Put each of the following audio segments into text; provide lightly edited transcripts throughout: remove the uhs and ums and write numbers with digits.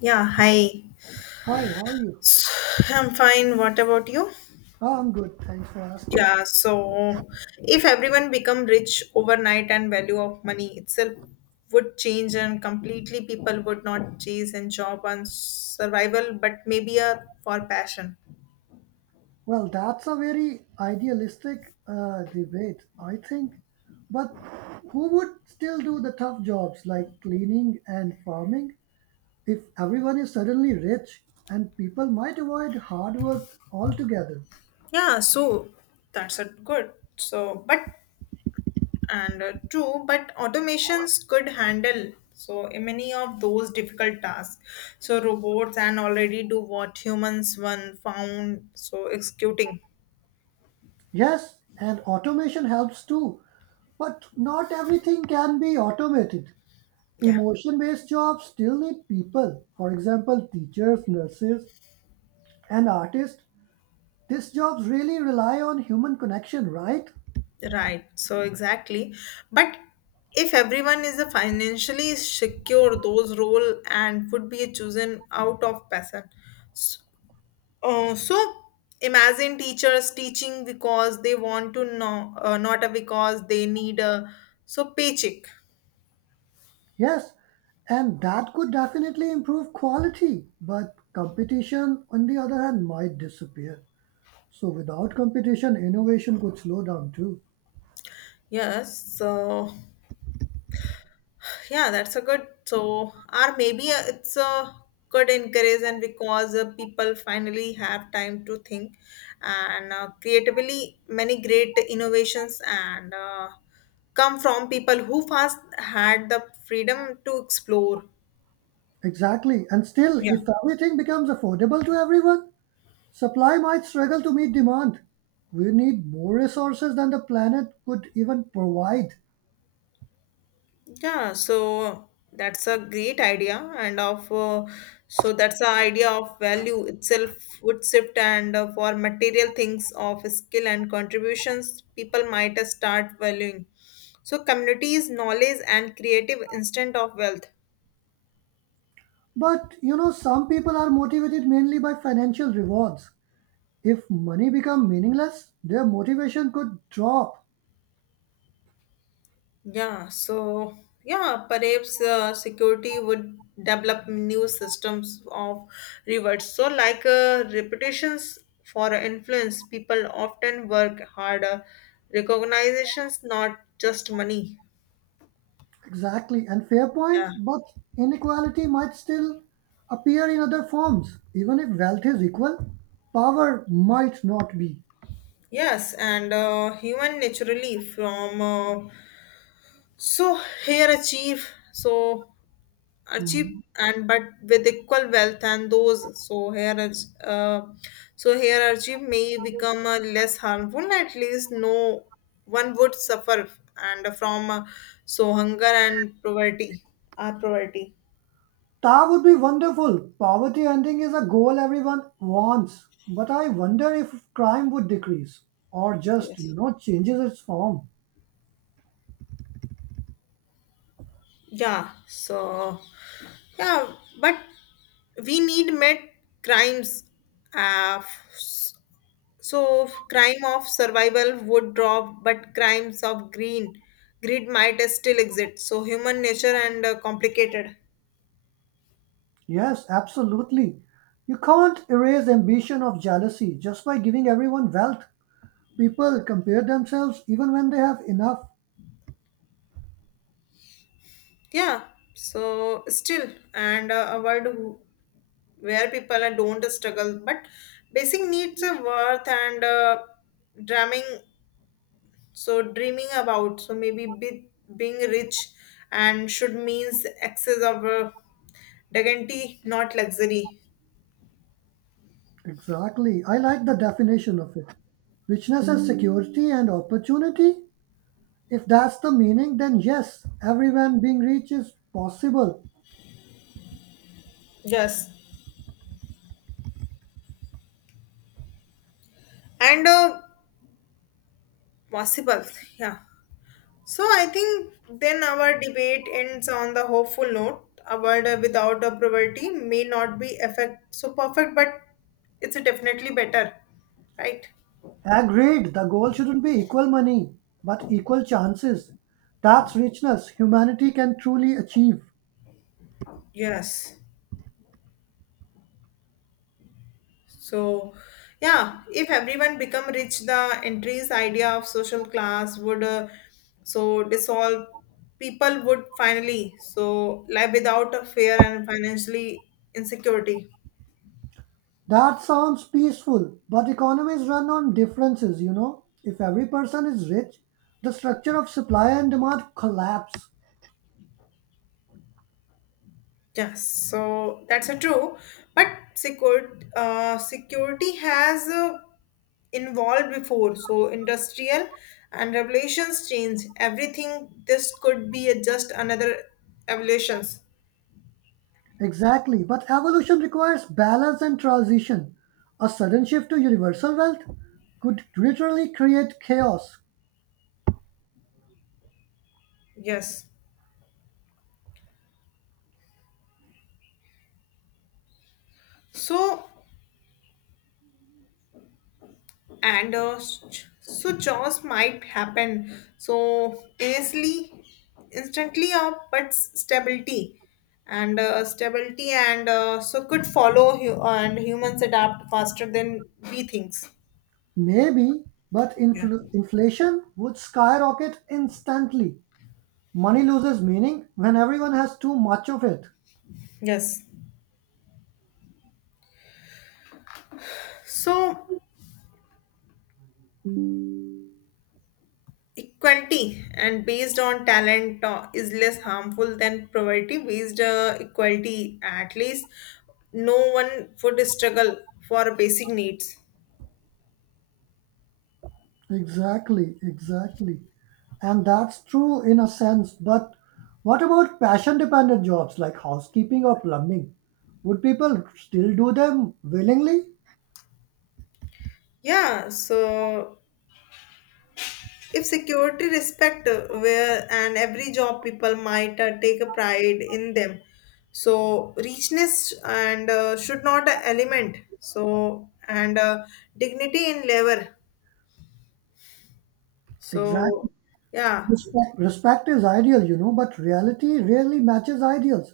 Yeah, hi. Hi, how are you? I'm fine. What about you? I'm good, thanks for asking. Yeah, so if everyone become rich overnight and value of money itself would change and completely people would not chase and job on survival but maybe a for passion. Well, that's a very idealistic debate, I think. But who would still do the tough jobs like cleaning and farming if everyone is suddenly rich and people might avoid hard work altogether? Yeah, so that's a good. So but and True but automations could handle so many of those difficult tasks so robots and already do what humans one found so executing. Yes, and automation helps too, but not everything can be automated. Yeah, Emotion based jobs still need people, for example, teachers, nurses, and artists. These jobs really rely on human connection, right? right, so exactly, but if everyone is a financially secure those role and would be chosen out of passion. so, so imagine teachers teaching because they want to know, not because they need a so paycheck. Yes, and that could definitely improve quality, but competition, on the other hand, might disappear. So, without competition, innovation could slow down too. Yes, so yeah, that's a good. So, or maybe it's a good encouragement because people finally have time to think and creatively many great innovations and come from people who first had the freedom to explore. Exactly, and still, Yeah. if everything becomes affordable to everyone, supply might struggle to meet demand. We need more resources than the planet could even provide. Yeah, so that's a great idea, and of so that's the idea of value itself would shift, and for material things of skill and contributions, people might start valuing. So communities, knowledge, and creative instant of wealth. But some people are motivated mainly by financial rewards. If money become meaningless, their motivation could drop. Yeah, so yeah, perhaps security would develop new systems of rewards. So, like reputations for influence, people often work harder. Recognitions, not just money. Exactly, and fair point, Yeah. but inequality might still appear in other forms. Even if wealth is equal, power might not be. Yes, and human naturally from, so here achieve so achieve Mhm. and but with equal wealth and those so here is, so here achieve may become less harmful, at least no one would suffer and from, so hunger and poverty are poverty. That would be wonderful. Poverty ending is a goal everyone wants, but I wonder if crime would decrease or just, Yes. Changes its form. Yeah, so yeah, but we need met crimes, uh, so crime of survival would drop, but crimes of green greed might still exist. So human nature and complicated. Yes, absolutely. You can't erase ambition of jealousy just by giving everyone wealth. People compare themselves even when they have enough. Yeah. So still and a where people don't struggle, but basic needs of worth and dreaming. So dreaming about. So maybe being rich and should means excess of dignity, not luxury. Exactly. I like the definition of it. Richness as security and opportunity. If that's the meaning, then yes, everyone being rich is possible. Yes. And Possible, yeah. So I think then our debate ends on the hopeful note. A world without a poverty may not be effect so perfect, but it's definitely better, right? Agreed, the goal shouldn't be equal money, but equal chances. That's richness humanity can truly achieve. Yes. So, yeah, if everyone become rich, the entries idea of social class would so dissolve. People would finally so live without a fear and financially insecurity. That sounds peaceful, but economies run on differences, you know. If every person is rich, the structure of supply and demand collapse. Yes, so that's a true, but security has involved before. So industrial and revolutions change everything. This could be a, just another evolutions. Exactly, but evolution requires balance and transition. A sudden shift to universal wealth could literally create chaos. Yes. So so jaws might happen so instantly up but stability and so could follow and humans adapt faster than we thinks. Maybe, but Yeah. Inflation would skyrocket instantly. Money loses meaning when everyone has too much of it. Yes, so equality and based on talent is less harmful than poverty based equality, at least no one would struggle for basic needs. Exactly, exactly. And that's true in a sense, but what about passion dependent jobs like housekeeping or plumbing? Would people still do them willingly? Yeah, so if security respect where and every job people might take a pride in them. So richness and should not a element. So and dignity in labor. Exactly. So yeah, Respect is ideal, but reality rarely matches ideals.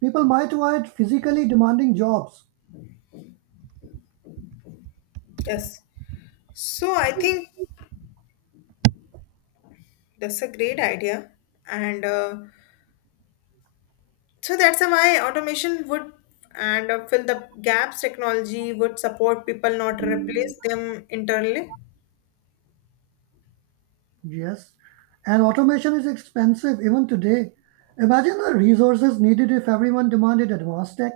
People might want physically demanding jobs, yes. So I think that's a great idea, and so that's why automation would and fill the gaps. Technology would support people, not replace them internally. yes, and automation is expensive even today. Imagine the resources needed if everyone demanded advanced tech.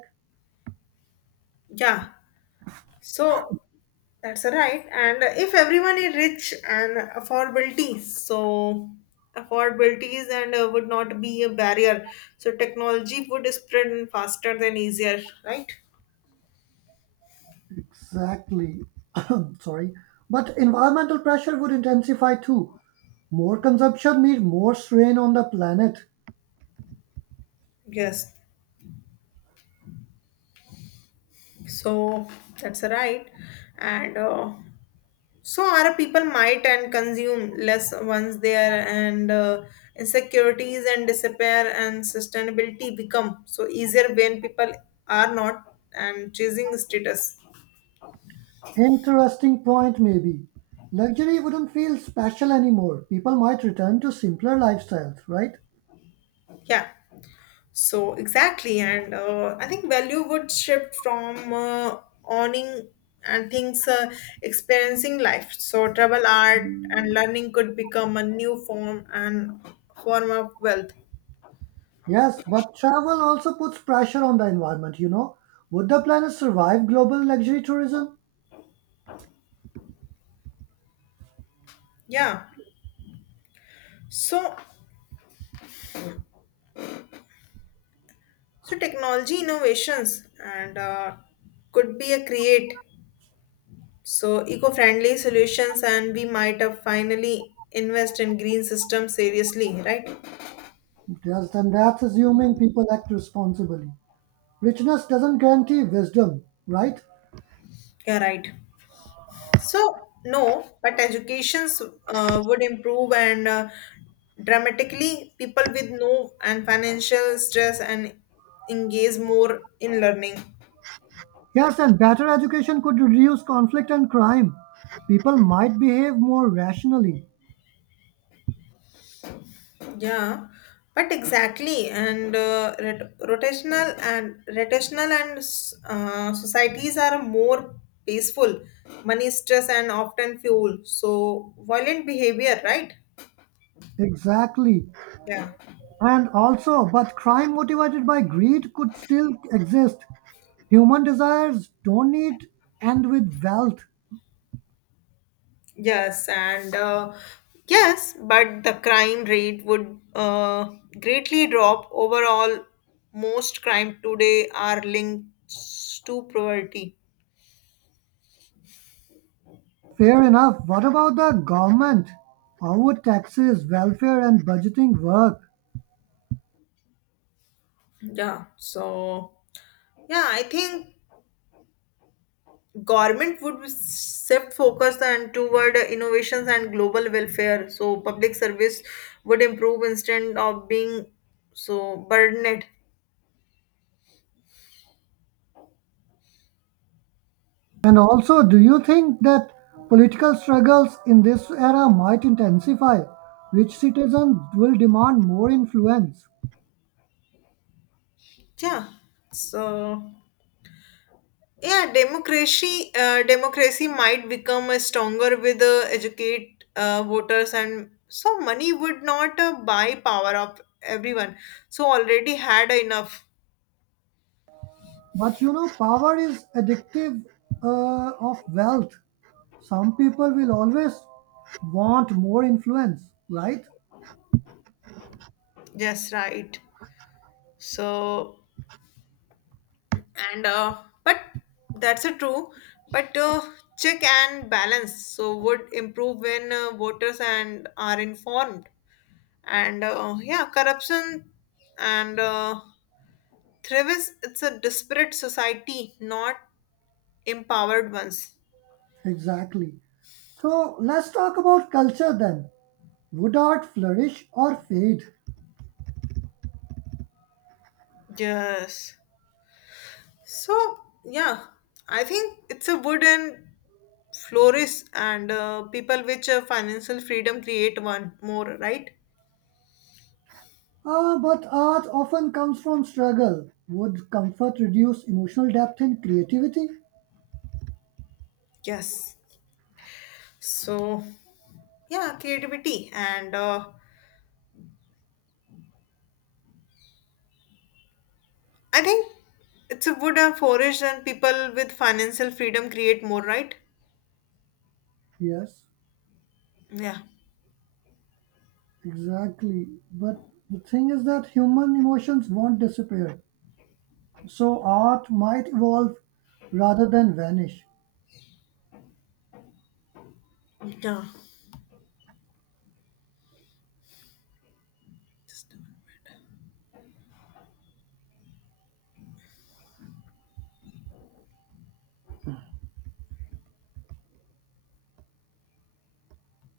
Yeah. So that's right. And if everyone is rich and affordability, so affordabilities and would not be a barrier. So technology would spread faster than easier, right? Exactly. Sorry. But environmental pressure would intensify too. More consumption means more strain on the planet. Yes. So that's right. And so our people might and consume less once there and insecurities and despair and sustainability become so easier when people are not and chasing status. Interesting point, maybe. Luxury wouldn't feel special anymore. People might return to simpler lifestyles, right? Yeah, so exactly, and I think value would shift from owning and things, experiencing life. So travel, art, and learning could become a new form and form of wealth. Yes, but travel also puts pressure on the environment, you know. Would the planet survive global luxury tourism? Yeah, so so technology innovations and could be a create so eco-friendly solutions, and we might have finally invest in green systems seriously, right? Yes, and that's assuming people act responsibly. Richness doesn't guarantee wisdom, right? Yeah, right. So, no, but educations would improve and dramatically people with no and financial stress and engage more in learning. Yes, and better education could reduce conflict and crime. People might behave more rationally. Yeah, but exactly, and rotational and societies are more peaceful, money stress and often fuel. So violent behavior, right? Exactly. Yeah. And also, but crime motivated by greed could still exist. Human desires don't need end with wealth. Yes, and yes, but the crime rate would greatly drop. Overall, most crime today are linked to poverty. Fair enough. What about the government? How would taxes, welfare, and budgeting work? Yeah. So, yeah, I think government would shift focus and toward innovations and global welfare. So, public service would improve instead of being so burdened. And also, do you think that political struggles in this era might intensify? Rich citizens will demand more influence. Yeah. So. Yeah, democracy might become a stronger with educate voters and so money would not buy power of everyone. So already had enough. But power is addictive of wealth. Some people will always want more influence, right? Yes, right. So and but that's a true. But check and balance so would improve when voters and are informed and yeah corruption and thrives, it's a disparate society not empowered ones. Exactly. So let's talk about culture then. Would art flourish or fade? Yes. So yeah, I think it's a good and flourish and people which financial freedom create one more right. Ah, but art often comes from struggle. Would comfort reduce emotional depth and creativity? Yes. So yeah, creativity and I think it's a good and flourish and people with financial freedom create more right. Yes, Yeah. exactly. But the thing is that human emotions won't disappear. So art might evolve rather than vanish. Yeah.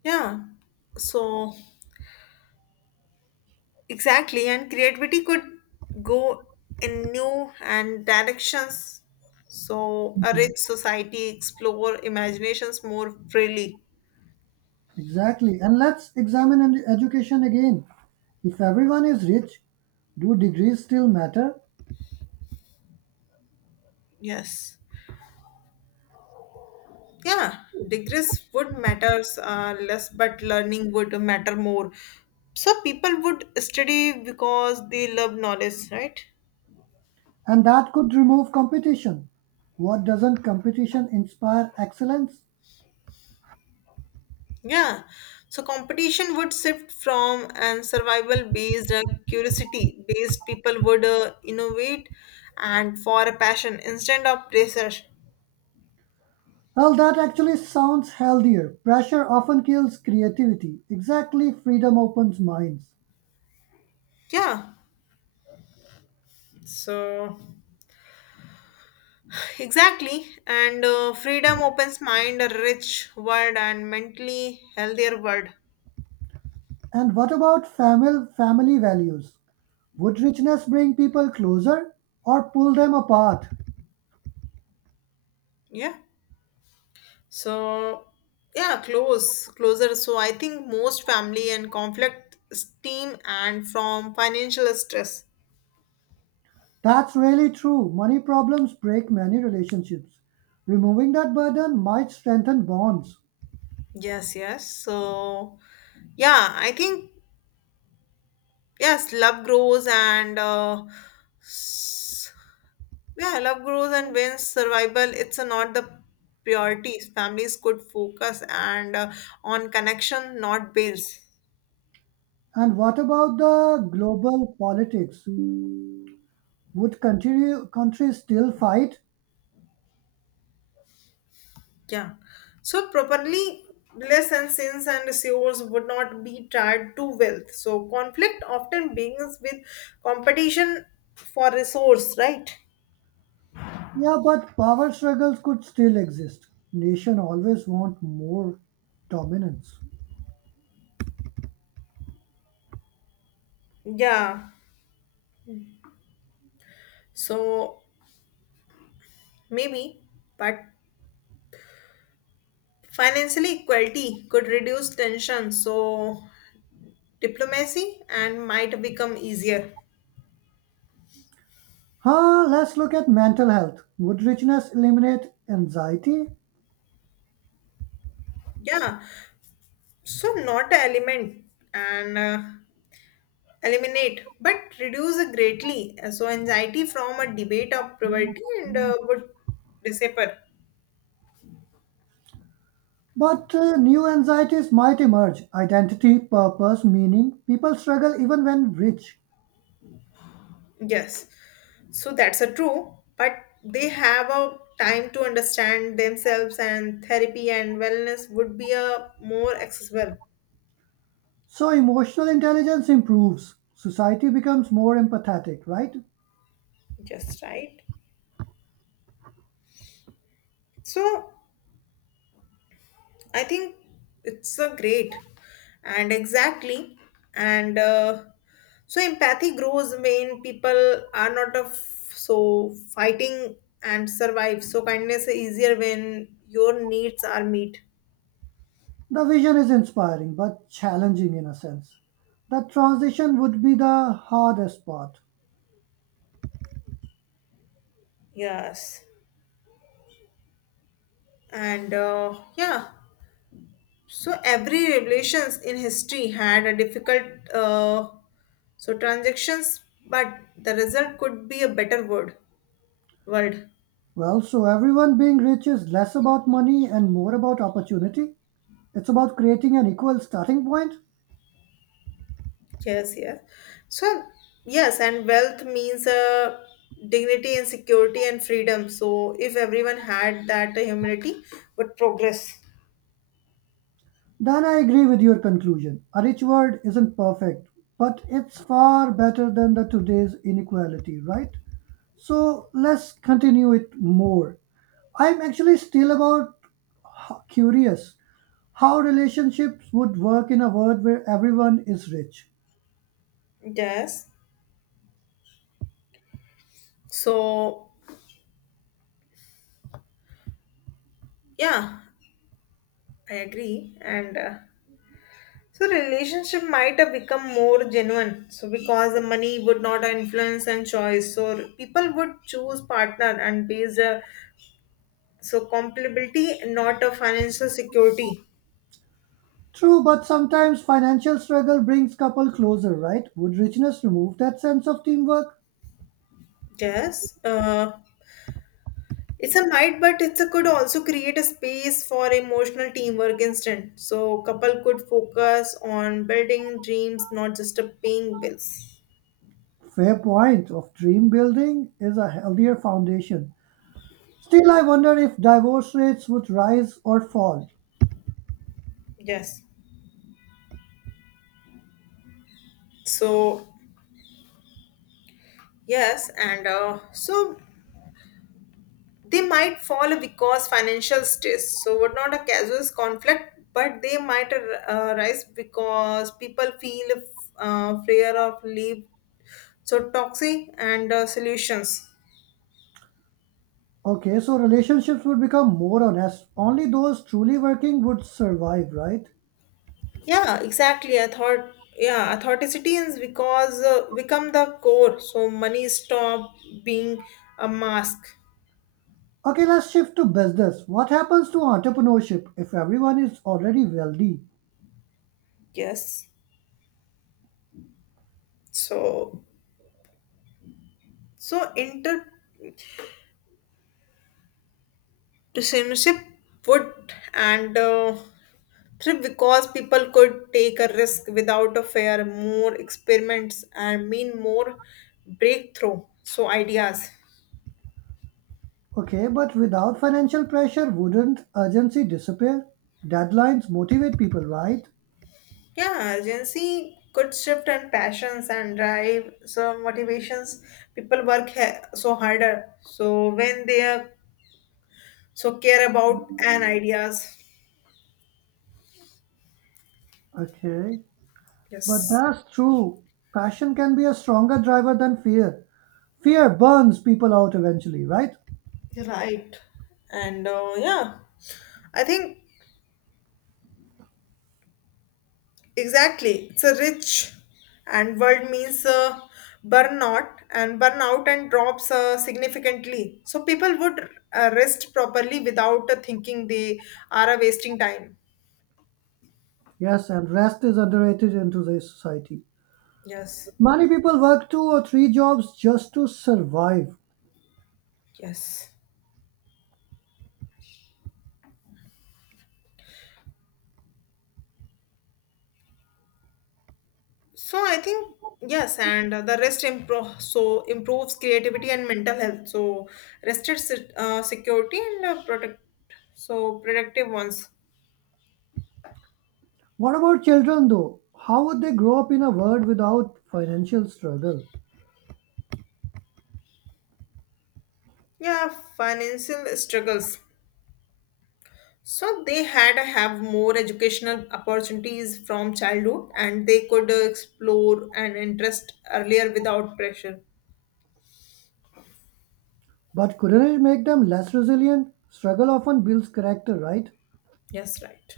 Yeah. So exactly, and creativity could go in new and directions. So a Mhm. rich society explore imaginations more freely. Exactly. And let's examine education again. If everyone is rich, do degrees still matter? Yes. Yeah, degrees would matters less, but learning would matter more. So people would study because they love knowledge, right? And that could remove competition. What doesn't competition inspire excellence? Yeah, so competition would shift from and survival based curiosity based people would innovate and for a passion instead of pressure. Well, that actually sounds healthier. Pressure often kills creativity. Exactly, freedom opens minds. Yeah, so, exactly. And freedom opens mind a rich world and mentally healthier world. And what about family values? Would richness bring people closer or pull them apart? Yeah. So yeah, closer. So I think most family and conflict steam and from financial stress. That's really true. Money problems break many relationships. Removing that burden might strengthen bonds. Yes, yes. So, yeah, I think yes, love grows and s- yeah, love grows and wins survival. It's not the priorities. Families could focus and on connection, not bills. And what about the global politics? Would continue, countries still fight? Yeah. So properly bliss and sins and yours would not be tied to wealth. So conflict often begins with competition for resource, right? Yeah, but power struggles could still exist. Nation always want more dominance. Yeah. So maybe, but financial equality could reduce tension, so diplomacy and might become easier. Huh, let's look at mental health. Would richness eliminate anxiety? Yeah, so not a element and eliminate, but reduce greatly. So anxiety from a debate of poverty and would disappear. But new anxieties might emerge identity, purpose, meaning. People struggle even when rich. Yes, so that's a true, but they have a time to understand themselves and therapy and wellness would be a more accessible. So emotional intelligence improves, society becomes more empathetic, right? Just right. So I think it's a great and exactly and so empathy grows when people are not of so fighting and survive. So kindness is easier when your needs are met. The vision is inspiring but challenging in a sense. The transition would be the hardest part. Yes. And yeah, so every revelations in history had a difficult uh, so transactions, but the result could be a better word world. Well, so everyone being rich is less about money and more about opportunity. It's about creating an equal starting point. Yes, yes. So, yes, and wealth means dignity and security and freedom. So, if everyone had that humility, would progress. Then I agree with your conclusion. A rich world isn't perfect, but it's far better than the today's inequality, right? So let's continue it more. I'm actually still about curious how relationships would work in a world where everyone is rich. Yes. So, yeah, I agree. And so, relationship might have become more genuine. So, because the money would not influence and choice. So, people would choose partner and based so compatibility, not a financial security. True, but sometimes financial struggle brings couple closer, right? Would richness remove that sense of teamwork? Yes. It's a might, but it's a could also create a space for emotional teamwork instant. So couple could focus on building dreams, not just a paying bills. Fair point of dream building is a healthier foundation. Still, I wonder if divorce rates would rise or fall. Yes. So yes, and so they might fall because financial stress. So what not a casual conflict, but they might arise because people feel fear of leave. So toxic and solutions. Okay, so relationships would become more honest. Only those truly working would survive, right? Yeah, exactly. I thought, yeah, authenticity is because become the core. So money stop being a mask. Okay, let's shift to business. What happens to entrepreneurship if everyone is already wealthy? Yes. So so entrepreneurship would and thrive because people could take a risk without a fear, more experiments and mean more breakthrough. So ideas. Okay, but without financial pressure, wouldn't urgency disappear? Deadlines motivate people, right? Yeah, agency could shift and passions and drive some motivations. People work so harder. So when they are so care about and ideas. Okay, but Yes, that's true. Passion can be a stronger driver than fear. Fear burns people out eventually, right? you're right. And yeah, I think exactly. It's a rich and world means burnout and drops significantly. So people would rest properly without thinking they are wasting time. Yes, and rest is underrated in today's society. Yes. Many people work two or three jobs just to survive. Yes. So I think yes, and the rest improve so improves creativity and mental health. So rested security and protect so productive ones. What about children though? How would they grow up in a world without financial struggle? Yeah, financial struggles. So they had to have more educational opportunities from childhood, and they could explore an interest earlier without pressure. But couldn't it make them less resilient? Struggle often builds character, right? Yes, right.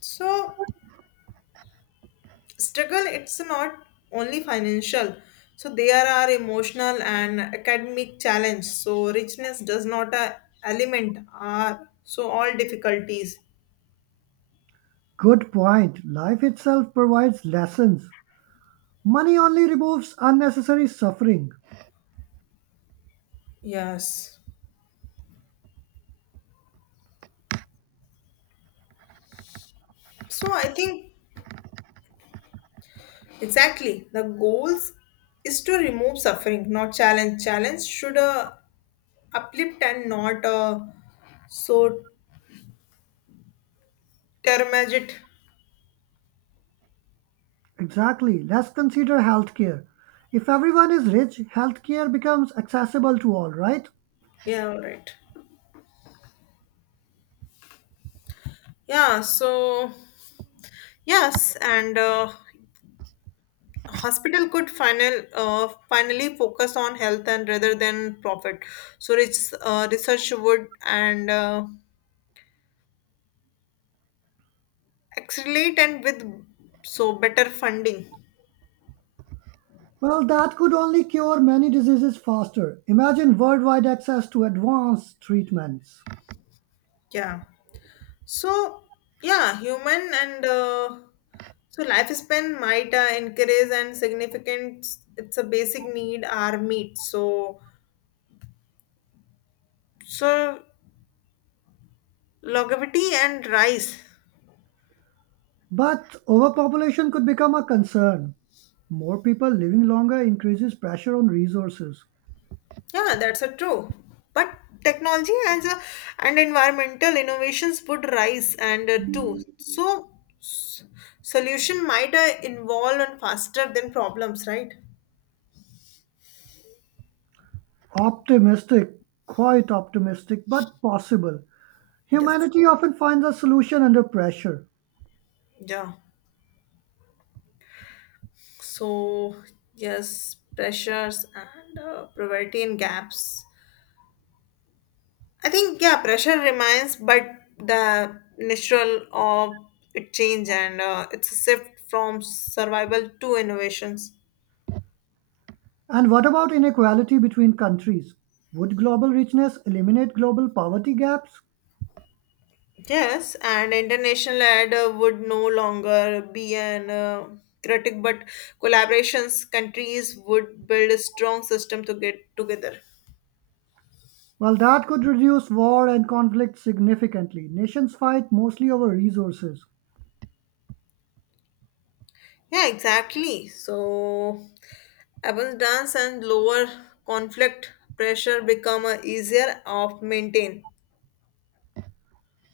So struggle it's not only financial, so there are emotional and academic challenge, so richness does not element are so all difficulties. Good point. Life itself provides lessons. Money only removes unnecessary suffering. Yes, so I think exactly, the goals is to remove suffering not challenge should uplift and not so termage it. Exactly. Let's consider healthcare. If everyone is rich, healthcare becomes accessible to all, right? Yeah, all right, yeah, so yes, and hospital could finally focus on health and rather than profit, so research would and accelerate and with so better funding. Well, that could only cure many diseases faster. Imagine worldwide access to advanced treatments. Yeah, so yeah, human and so lifespan might increase and significant, it's a basic need are meet so so longevity and rise. But overpopulation could become a concern. More people living longer increases pressure on resources. Yeah, that's a true. But technology and environmental innovations would rise and too. So s- solution might involve and faster than problems, right? Optimistic, quite optimistic, but possible. Yes. Humanity often finds a solution under pressure. Yeah. So yes, pressures and poverty and gaps. I think yeah, pressure remains, but the natural of it change and it's a shift from survival to innovations. And what about inequality between countries? Would global richness eliminate global poverty gaps? Yes, and international ad would no longer be an critic, but collaborations countries would build a strong system to get together. Well, that could reduce war and conflict significantly. Nations fight mostly over resources. Yeah, exactly. So, abundance and lower conflict pressure become easier of maintain.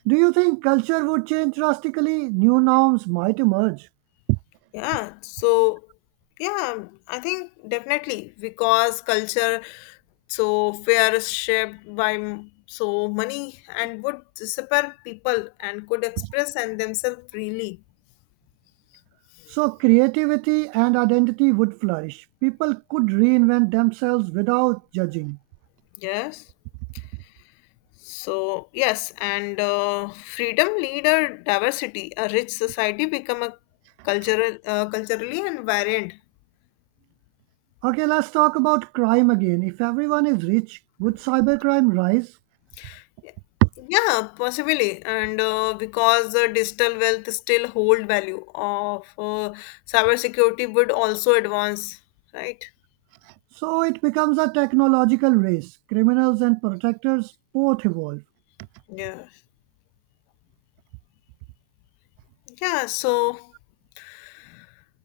Do you think culture would change drastically? New norms might emerge. Yeah, so yeah, I think definitely because culture so fear is shaped by so money and would disappear people and could express and themselves freely. So creativity and identity would flourish. People could reinvent themselves without judging. Yes. So yes, and freedom, leader, diversity, a rich society become a culturally and variant. Okay, let's talk about crime again. If everyone is rich, would cybercrime rise? Yeah, possibly, and because the digital wealth still hold value of cybersecurity would also advance, right? So it becomes a technological race. Criminals and protectors both evolve. Yeah, yeah. So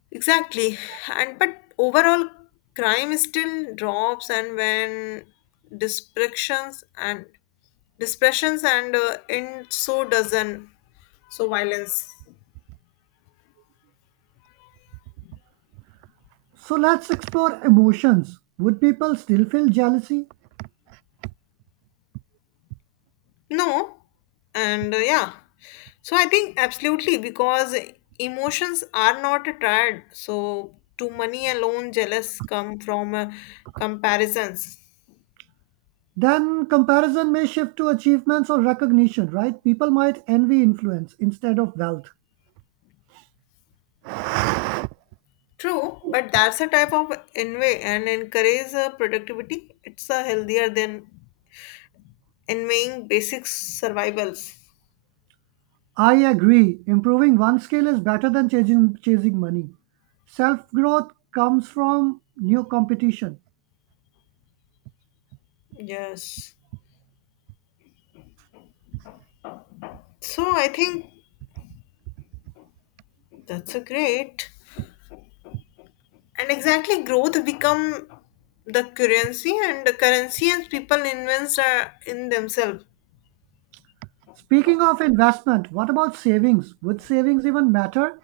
exactly, and but overall, crime still drops, and when dispersions and dispersions and in so doesn't so violence. So let's explore emotions. Would people still feel jealousy? No, and yeah, so I think absolutely because emotions are not tired. So to money alone, jealous come from comparisons. Then comparison may shift to achievements or recognition, right? People might envy influence instead of wealth. True, but that's a type of envy and encourage productivity. It's healthier than envying basic survivals. I agree. Improving one skill is better than chasing money. Self growth comes from new competition. Yes. So I think that's a great. And exactly growth become the currency as people invest in themselves. Speaking of investment, what about savings? Would savings even matter?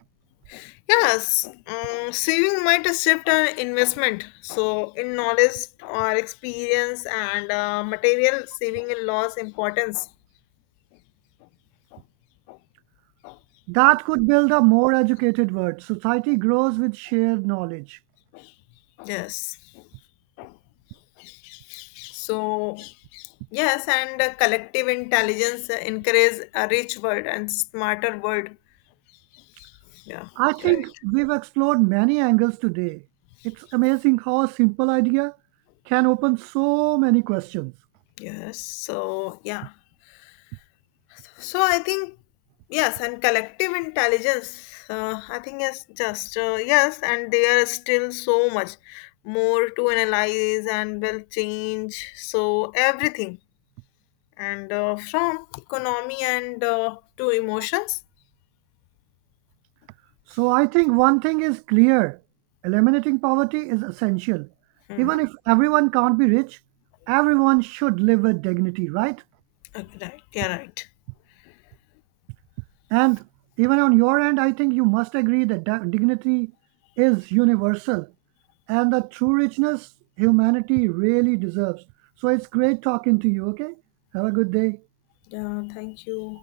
Yes, saving might shift an investment so in knowledge or experience and material saving in loss importance. That could build a more educated world. Society grows with shared knowledge. Yes, so yes, and collective intelligence encourages a rich world and smarter world. Yeah. I think Right. we've explored many angles today. It's amazing how a simple idea can open so many questions. Yes, so yeah, so I think yes, and collective intelligence. I think yes, just yes, and there is still so much more to analyze and will change. So everything, and from economy and to emotions. So I think one thing is clear eliminating poverty is essential. Even Hmm. if everyone can't be rich, everyone should live with dignity, right? Okay, right. Yeah. Right. And even on your end, I think you must agree that dignity is universal and the true richness humanity really deserves. So it's great talking to you, okay? Have a good day. Yeah. Thank you.